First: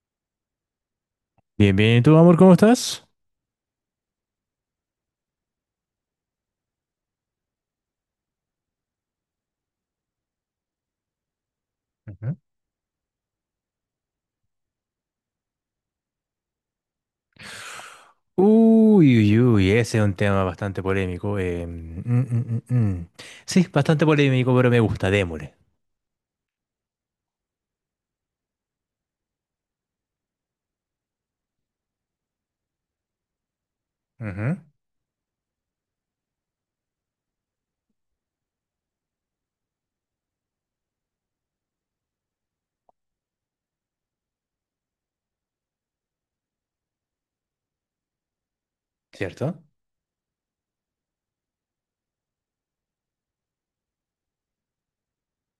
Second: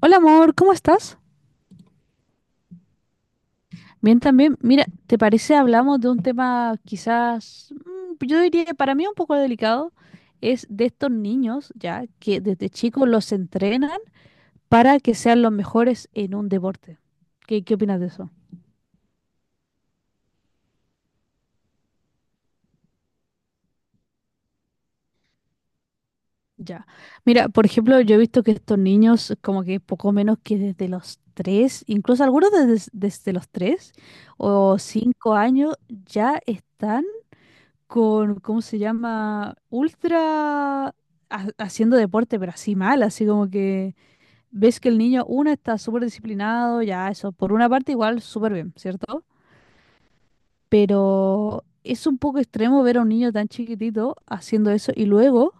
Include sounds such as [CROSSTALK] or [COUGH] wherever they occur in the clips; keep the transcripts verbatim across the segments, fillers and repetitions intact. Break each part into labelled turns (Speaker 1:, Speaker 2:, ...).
Speaker 1: Hola amor, ¿cómo estás?
Speaker 2: Bien, bien, ¿y tú, amor, cómo estás?
Speaker 1: Bien también. Mira, ¿te parece hablamos de un tema quizás, mm, yo diría que para mí un poco delicado, es de estos niños ya
Speaker 2: Ujú.
Speaker 1: que desde chicos los entrenan para que sean los mejores en un deporte. ¿Qué, qué opinas de eso?
Speaker 2: Uy, uy, uy, ese es un tema bastante polémico. eh, mm, mm, mm, mm. Sí, bastante polémico, pero me gusta, démosle.
Speaker 1: Ya. Mira, por ejemplo, yo he visto que estos niños como que poco menos que desde los tres, incluso algunos desde, desde los tres
Speaker 2: Ujú.
Speaker 1: o cinco años ya están con, ¿cómo se llama? Ultra ha- haciendo deporte, pero así mal, así como que ves que el niño, uno está súper disciplinado, ya eso, por una parte igual súper bien, ¿cierto?
Speaker 2: ¿Cierto?
Speaker 1: Pero es un poco extremo ver a un niño tan chiquitito haciendo eso y luego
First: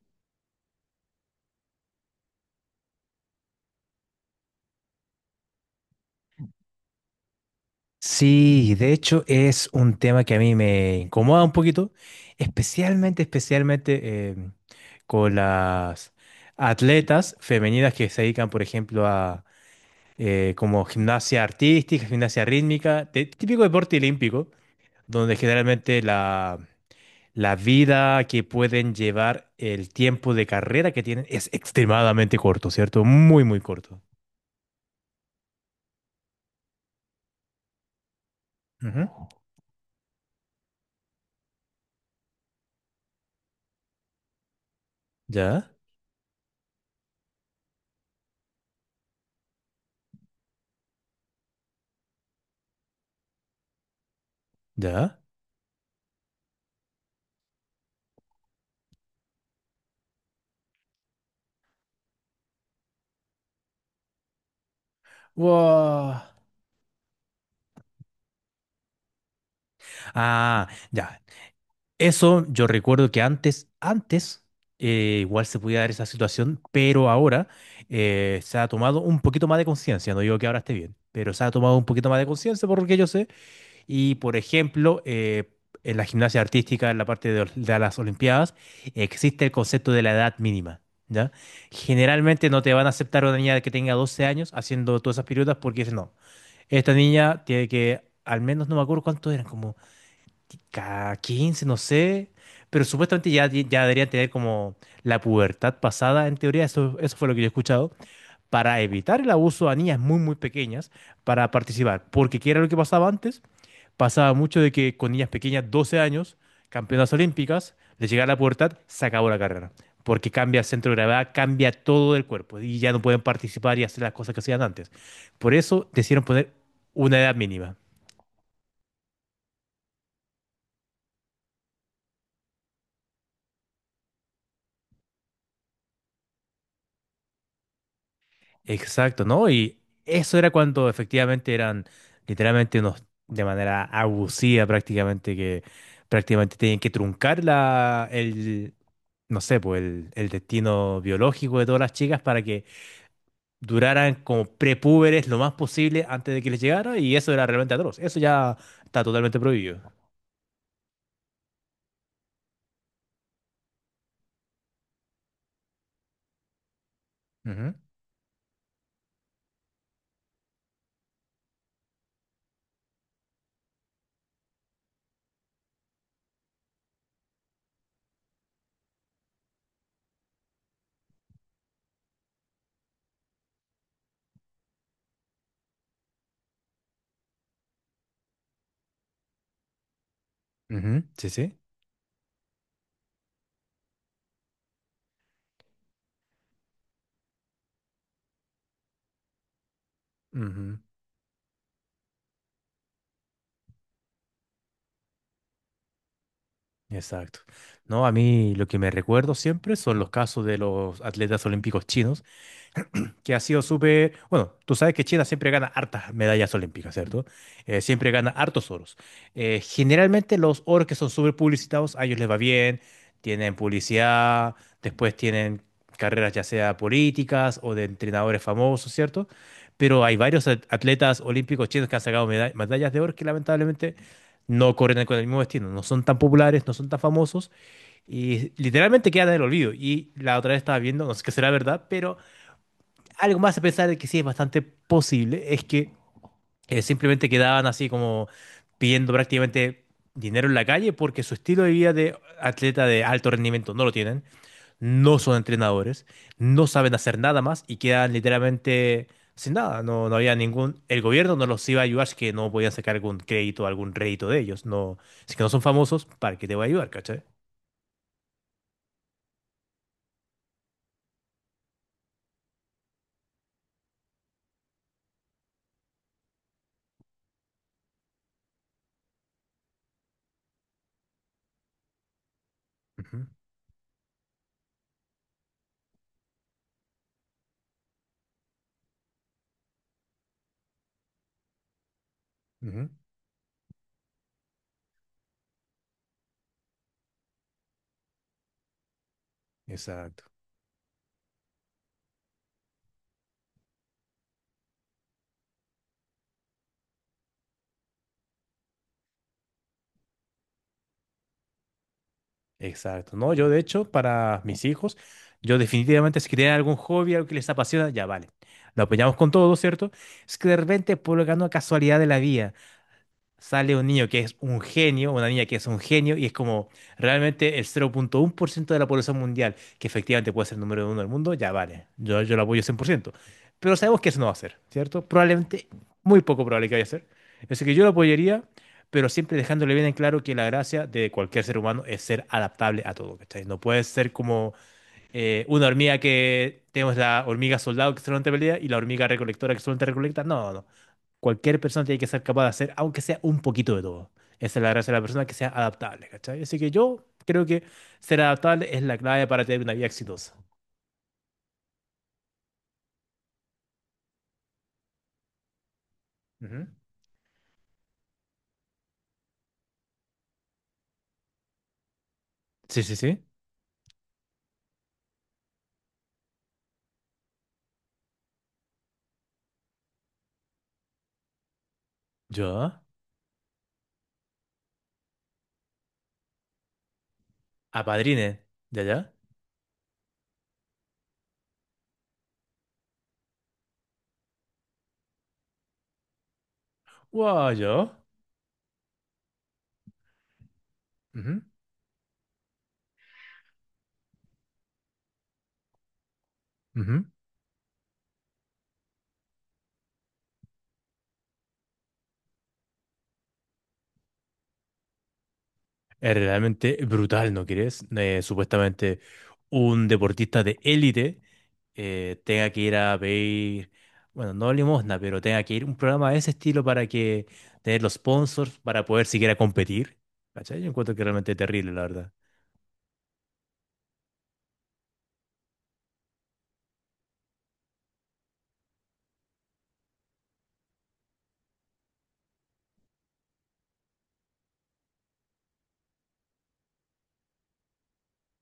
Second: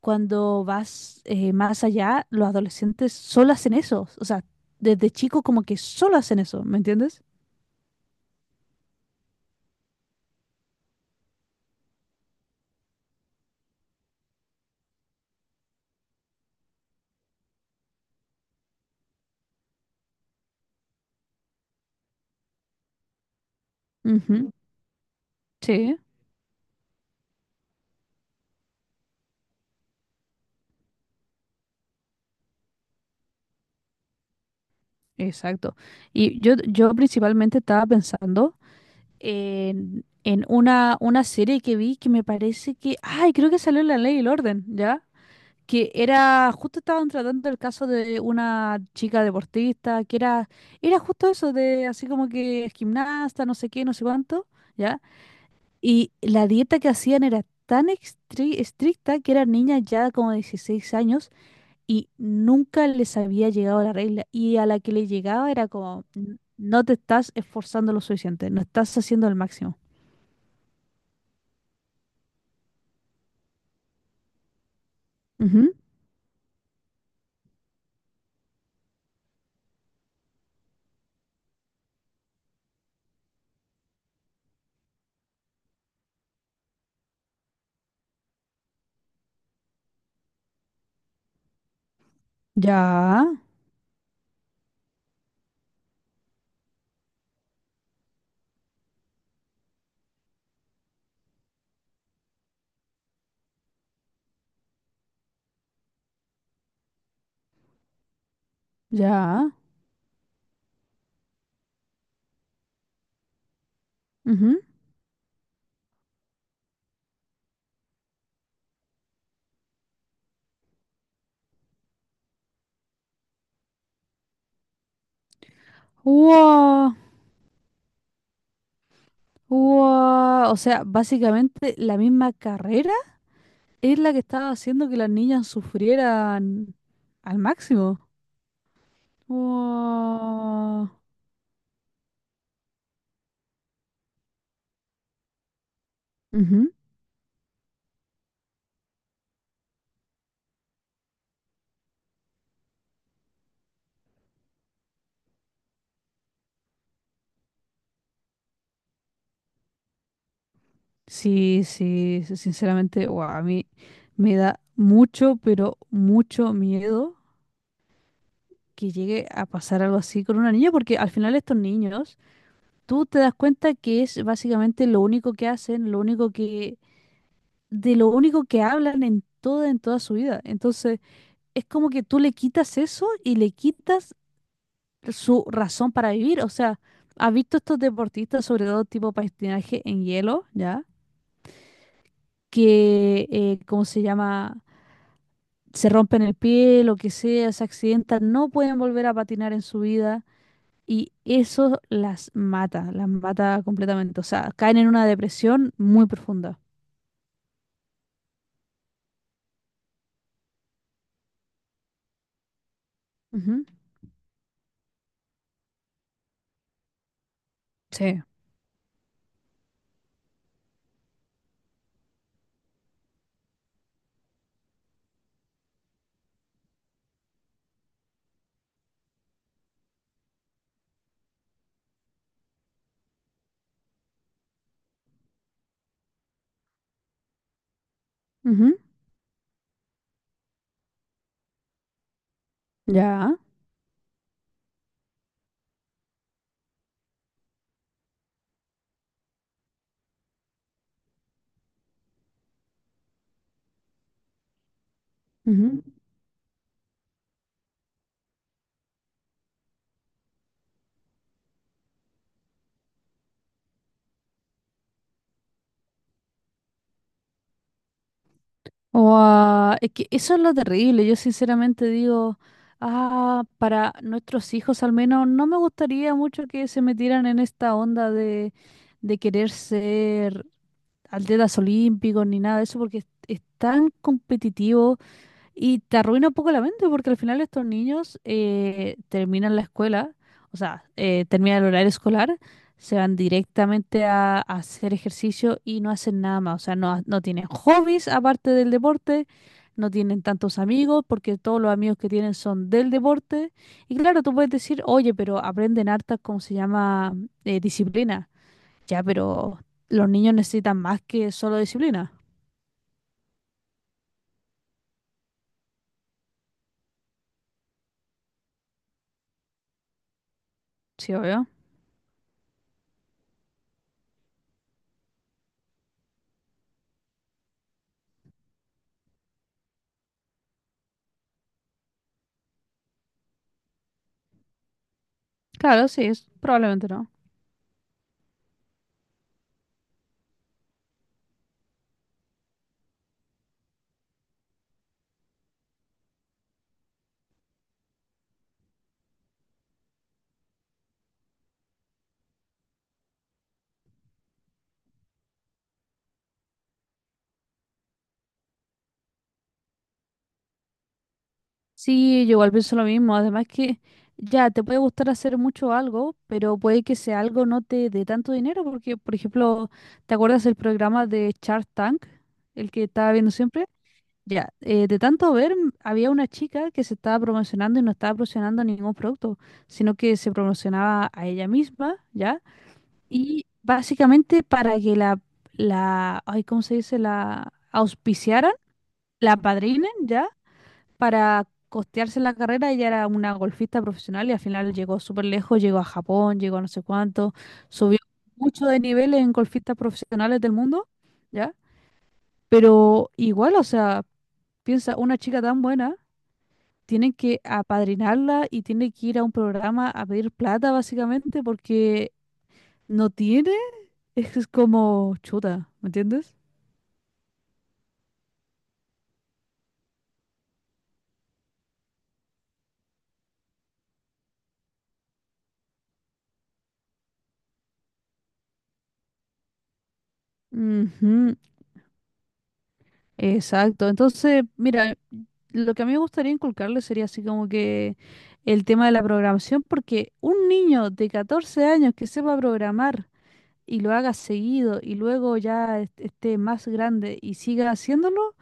Speaker 1: cuando vas eh, más allá, los adolescentes solo hacen eso, o sea, desde chicos como que solo hacen eso, ¿me entiendes?
Speaker 2: Sí, de hecho es un tema que a mí me incomoda un poquito, especialmente, especialmente em, con las atletas femeninas que se dedican, por ejemplo, a eh, como gimnasia artística, gimnasia rítmica, de- típico deporte olímpico,
Speaker 1: Ujú,
Speaker 2: donde
Speaker 1: sí,
Speaker 2: generalmente la La vida que pueden llevar, el tiempo de carrera que tienen es extremadamente corto, ¿cierto? Muy, muy corto.
Speaker 1: exacto. Y yo, yo principalmente estaba pensando
Speaker 2: Ujú.
Speaker 1: en, en una, una serie que vi que me parece que, ay, creo que salió en La Ley y el Orden, ¿ya?
Speaker 2: ¿Ya?
Speaker 1: Que era, justo estaban tratando el caso de una chica deportista, que era, era justo eso, de así como que es gimnasta, no sé qué, no sé cuánto, ¿ya?
Speaker 2: ¿Ya?
Speaker 1: Y la dieta que hacían era tan estri- estricta que eran niñas ya como de dieciséis años y nunca les había llegado la regla. Y a la que le llegaba era como,
Speaker 2: Wow.
Speaker 1: "N- No te estás esforzando lo suficiente, no estás haciendo el máximo."
Speaker 2: Ah, ya. Eso yo recuerdo que antes, antes, eh, igual se
Speaker 1: Ujú.
Speaker 2: podía dar esa situación, pero ahora eh, se ha tomado un poquito más de conciencia. No digo que ahora esté bien, pero se ha tomado un poquito más de conciencia por lo que yo sé. Y, por ejemplo, eh, en la gimnasia artística, en la parte de, de las Olimpiadas, existe el concepto de la edad mínima. ¿Ya? Generalmente no te van a aceptar
Speaker 1: Ya,
Speaker 2: una niña que tenga doce años haciendo todas esas piruetas porque dicen, no, esta niña tiene que, al menos no me acuerdo cuántos eran, como ca- quince no sé, pero supuestamente ya, ya deberían tener como la pubertad pasada, en teoría, eso, eso fue lo que yo he escuchado, para evitar el
Speaker 1: ya.
Speaker 2: abuso a niñas muy, muy pequeñas para participar. Porque ¿qué era lo que pasaba antes? Pasaba mucho
Speaker 1: Ujú.
Speaker 2: de que con niñas pequeñas, doce años, campeonas olímpicas, de llegar a la pubertad, se acabó la carrera. Porque cambia el centro de gravedad, cambia todo el cuerpo y ya no pueden participar y hacer las cosas que hacían antes. Por eso decidieron poner
Speaker 1: Wow,
Speaker 2: una edad mínima.
Speaker 1: wow. O sea, básicamente la misma carrera es la que estaba haciendo que las niñas sufrieran al máximo.
Speaker 2: Exacto, ¿no? Y eso era cuando
Speaker 1: Wow.
Speaker 2: efectivamente eran literalmente unos, de manera abusiva prácticamente, que prácticamente
Speaker 1: Ujú.
Speaker 2: tenían que truncar la, el, no sé, pues el, el destino biológico de todas las chicas para que duraran como prepúberes lo más posible antes de que les llegara y eso era realmente atroz. Eso ya está totalmente prohibido.
Speaker 1: Sí, sí, sí, sinceramente, wow, a mí me da mucho, pero mucho miedo
Speaker 2: Ujú,
Speaker 1: que llegue a pasar algo así con una niña, porque al final estos niños, tú te das cuenta que es básicamente lo único que hacen, lo único que de lo único que hablan en toda, en toda su vida. Entonces, es como que tú le quitas eso y le quitas su razón para vivir. O sea, ¿has visto estos deportistas, sobre todo tipo patinaje en hielo, ya?
Speaker 2: ujú. Sí, sí.
Speaker 1: Que, eh, ¿cómo se llama? Se rompen el pie, lo que sea, se accidentan, no pueden volver a patinar en su vida.
Speaker 2: Ujú.
Speaker 1: Y eso las mata, las mata completamente. O sea, caen en una depresión muy profunda.
Speaker 2: Exacto. No, a mí lo que me recuerdo siempre son los casos de los atletas olímpicos chinos que ha sido
Speaker 1: Ujú,
Speaker 2: súper... Bueno, tú sabes que China siempre gana hartas medallas olímpicas, ¿cierto? Eh, siempre
Speaker 1: sí.
Speaker 2: gana hartos oros. Eh, generalmente los oros que son súper publicitados, a ellos les va bien, tienen publicidad, después tienen carreras ya sea políticas o de entrenadores famosos, ¿cierto? Pero hay varios at- atletas olímpicos chinos que han sacado meda- medallas de oro que lamentablemente no corren con el mismo destino, no son tan populares, no son tan famosos y
Speaker 1: Ujú,
Speaker 2: literalmente quedan en el olvido. Y la otra vez estaba viendo, no sé qué será verdad, pero
Speaker 1: ya.
Speaker 2: algo más a pensar que sí es bastante posible es que eh, simplemente quedaban así como pidiendo prácticamente dinero en la calle porque su estilo de vida de atleta de alto rendimiento no lo tienen, no son
Speaker 1: Ujú.
Speaker 2: entrenadores, no saben hacer nada más y quedan literalmente sin nada. No, no había ningún, el gobierno no los iba a ayudar, así que no podían sacar algún crédito, algún rédito de ellos. No, si que no son famosos, ¿para qué te voy a ayudar, cachai?
Speaker 1: Guau, es que eso es lo terrible. Yo sinceramente digo, ah, para nuestros hijos al menos, no me gustaría mucho que se metieran en esta onda de, de querer ser atletas olímpicos ni nada de eso, porque es,
Speaker 2: Ujú,
Speaker 1: es tan competitivo. Y te arruina un poco la mente porque al final estos niños eh, terminan la escuela, o sea, eh, terminan el horario escolar,
Speaker 2: ujú.
Speaker 1: se van directamente a, a hacer ejercicio y no hacen nada más, o sea, no, ha- no tienen hobbies aparte del deporte, no tienen
Speaker 2: Exacto.
Speaker 1: tantos amigos porque todos los amigos que tienen son del deporte. Y claro, tú puedes decir, oye, pero aprenden hartas, ¿cómo se llama? eh, disciplina. Ya, pero los niños necesitan más que solo disciplina.
Speaker 2: Exacto. No, yo de hecho, para mis hijos, yo definitivamente si tienen algún hobby, algo que les apasiona, ya vale. Lo apoyamos con todo, ¿cierto? Es que de repente,
Speaker 1: Sí,
Speaker 2: por
Speaker 1: obvio.
Speaker 2: la casualidad de la vida sale un niño que es un genio, una niña que es un genio, y es como realmente el cero coma uno por ciento de la población mundial, que efectivamente puede ser el número uno del mundo, ya vale, yo, yo lo apoyo cien por ciento. Pero sabemos que eso no va a ser, ¿cierto? Probablemente,
Speaker 1: Claro, sí,
Speaker 2: muy
Speaker 1: es,
Speaker 2: poco probable que vaya a
Speaker 1: probablemente
Speaker 2: ser.
Speaker 1: no.
Speaker 2: Así que yo lo apoyaría, pero siempre dejándole bien en claro que la gracia de cualquier ser humano es ser adaptable a todo, ¿cachai? No puedes ser como eh, una hormiga que tenemos la hormiga soldado que solamente pelea y la hormiga recolectora que solamente recolecta. No, no, no cualquier persona tiene que ser capaz de hacer, aunque sea un poquito de todo. Esa es la gracia de la persona, que sea adaptable, ¿cachai? Así que yo creo que ser adaptable es la clave para tener una vida exitosa.
Speaker 1: Sí, yo igual pienso lo mismo. Además que ya te puede gustar hacer mucho algo, pero
Speaker 2: Ujú.
Speaker 1: puede que sea algo no te dé tanto dinero, porque, por ejemplo, ¿te acuerdas del programa de Shark Tank, el
Speaker 2: Sí,
Speaker 1: que
Speaker 2: sí,
Speaker 1: estaba
Speaker 2: sí.
Speaker 1: viendo siempre? Ya, eh, de tanto ver, m- había una chica que se estaba promocionando y no estaba promocionando ningún producto, sino que se promocionaba a ella misma, ¿ya?
Speaker 2: Yo.
Speaker 1: Y básicamente para que la, la, ay, ¿cómo se dice? La
Speaker 2: Apadrine.
Speaker 1: auspiciaran,
Speaker 2: Ya, ya.
Speaker 1: la padrinen, ¿ya? Para costearse la carrera, ella era una golfista profesional y al final llegó súper lejos, llegó a Japón, llegó a no sé cuánto,
Speaker 2: Guau, yo.
Speaker 1: subió mucho de nivel en golfistas profesionales del mundo,
Speaker 2: Ujú,
Speaker 1: ¿ya? Pero igual, o sea, piensa, una chica tan buena,
Speaker 2: ujú.
Speaker 1: tienen que apadrinarla y tiene que ir a un programa a pedir plata, básicamente, porque no tiene, [LAUGHS] es que es como chuta, ¿me
Speaker 2: Es
Speaker 1: entiendes?
Speaker 2: realmente brutal, ¿no crees? Eh, supuestamente un deportista de élite eh, tenga que ir a pedir, bueno, no limosna, pero tenga que ir a un programa de ese estilo para que tener los sponsors para poder siquiera competir. ¿Cachai? Yo encuentro que es realmente
Speaker 1: Ujú.
Speaker 2: terrible, la verdad.
Speaker 1: Exacto. Entonces, mira, lo que a mí me gustaría inculcarle sería así como que el tema de la programación, porque un niño de catorce años que sepa programar y lo haga seguido y luego ya est- esté más grande y siga haciéndolo,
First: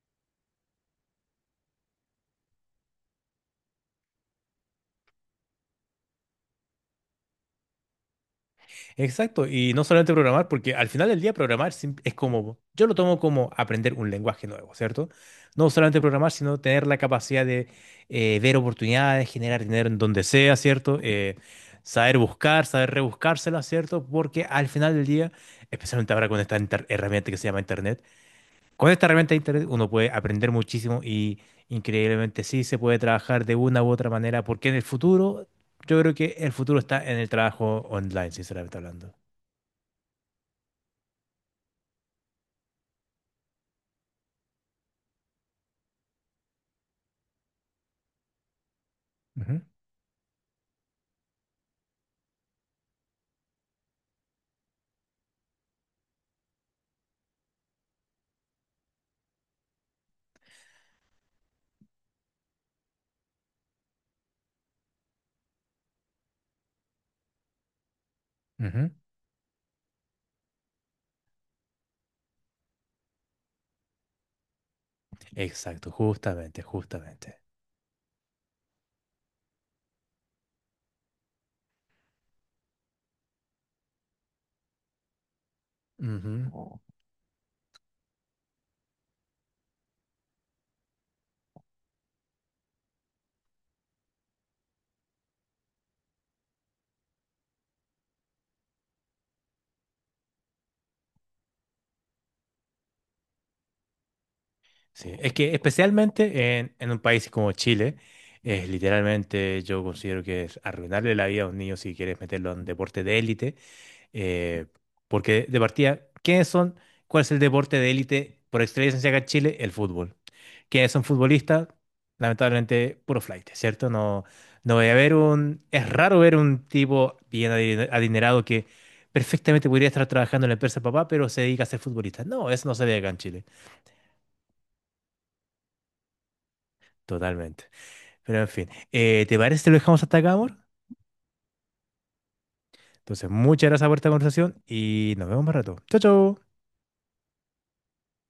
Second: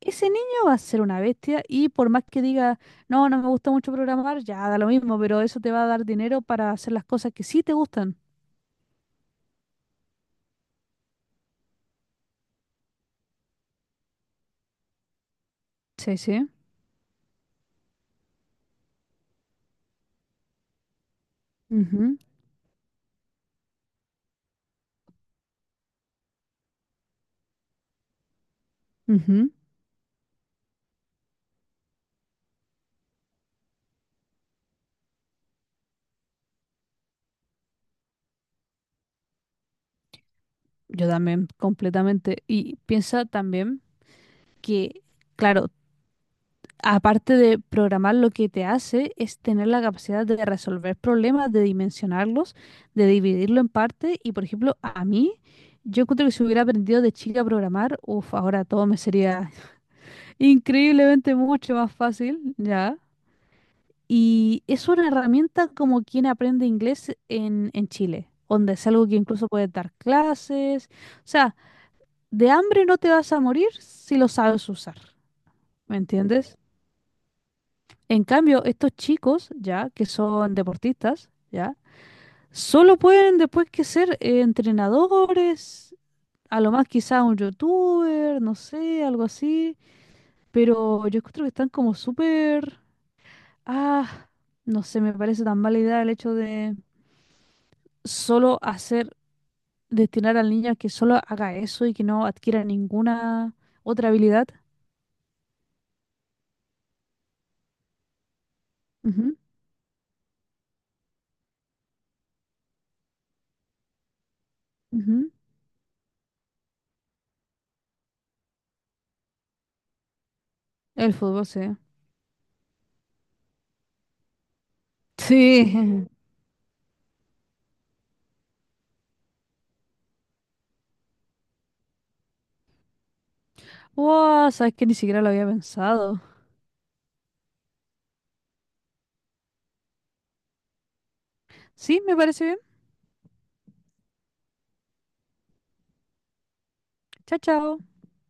Speaker 1: ese niño va a ser una bestia y por más que diga, no, no me gusta mucho programar, ya da lo mismo, pero eso te va a dar dinero para hacer las cosas que sí te gustan.
Speaker 2: Exacto, y no solamente programar, porque al final del día programar sim- es como, yo lo tomo como aprender un lenguaje nuevo, ¿cierto? No solamente
Speaker 1: Sí,
Speaker 2: programar,
Speaker 1: sí.
Speaker 2: sino tener la capacidad de eh, ver oportunidades, generar dinero en donde sea, ¿cierto? Eh,
Speaker 1: Ujú,
Speaker 2: saber buscar, saber rebuscársela, ¿cierto? Porque al final del día, especialmente ahora con esta inter- herramienta que se llama Internet, con esta herramienta de
Speaker 1: ujú.
Speaker 2: Internet uno puede aprender muchísimo y increíblemente sí se puede trabajar de una u otra manera, porque en el futuro, yo creo que el futuro está en el trabajo online, sinceramente hablando.
Speaker 1: Yo también, completamente. Y piensa también. Que, claro, aparte de programar, lo que te hace es
Speaker 2: Ujú,
Speaker 1: tener la capacidad de resolver problemas, de dimensionarlos, de dividirlo en partes. Y, por ejemplo, a mí, yo encuentro que si hubiera aprendido de chica a programar, uff, ahora todo me sería [LAUGHS] increíblemente mucho más fácil, ¿ya? Y es una herramienta como quien aprende inglés en, en Chile, donde es
Speaker 2: ujú.
Speaker 1: algo que incluso puedes dar clases. O sea, de hambre no te vas a morir si lo sabes usar,
Speaker 2: Exacto,
Speaker 1: ¿me entiendes?
Speaker 2: justamente, justamente.
Speaker 1: En cambio, estos chicos, ya, que son deportistas, ya, solo pueden después que ser eh, entrenadores, a lo
Speaker 2: Ujú.
Speaker 1: más quizá un youtuber, no sé, algo así, pero yo creo que están como súper, ah, no sé, me parece tan mala idea el hecho de solo hacer, destinar al niño a que solo haga eso y que no adquiera ninguna otra habilidad.
Speaker 2: Sí, es que especialmente en, en un país como Chile, es
Speaker 1: Ujú,
Speaker 2: literalmente yo considero que es arruinarle la vida a un niño si quieres meterlo en deporte de élite eh,
Speaker 1: ujú.
Speaker 2: porque de partida, ¿quiénes son? ¿Cuál es el deporte de élite por excelencia acá en Chile? El fútbol. ¿Quiénes son
Speaker 1: El fútbol,
Speaker 2: futbolistas?
Speaker 1: sí.
Speaker 2: Lamentablemente, puro flight, ¿cierto? No, no voy a ver un...
Speaker 1: Sí.
Speaker 2: Es raro
Speaker 1: [LAUGHS]
Speaker 2: ver un tipo bien adi- adinerado que perfectamente podría estar trabajando en la empresa de papá, pero se dedica a ser futbolista. No, eso no se ve acá en Chile.
Speaker 1: Wow, sabes que ni siquiera lo había pensado.
Speaker 2: Totalmente. Pero en fin, eh, ¿te parece que lo dejamos hasta acá, amor?
Speaker 1: Sí, me parece bien.
Speaker 2: Entonces, muchas gracias por esta conversación y nos vemos más rato. Chao, chao.
Speaker 1: Chao, chao.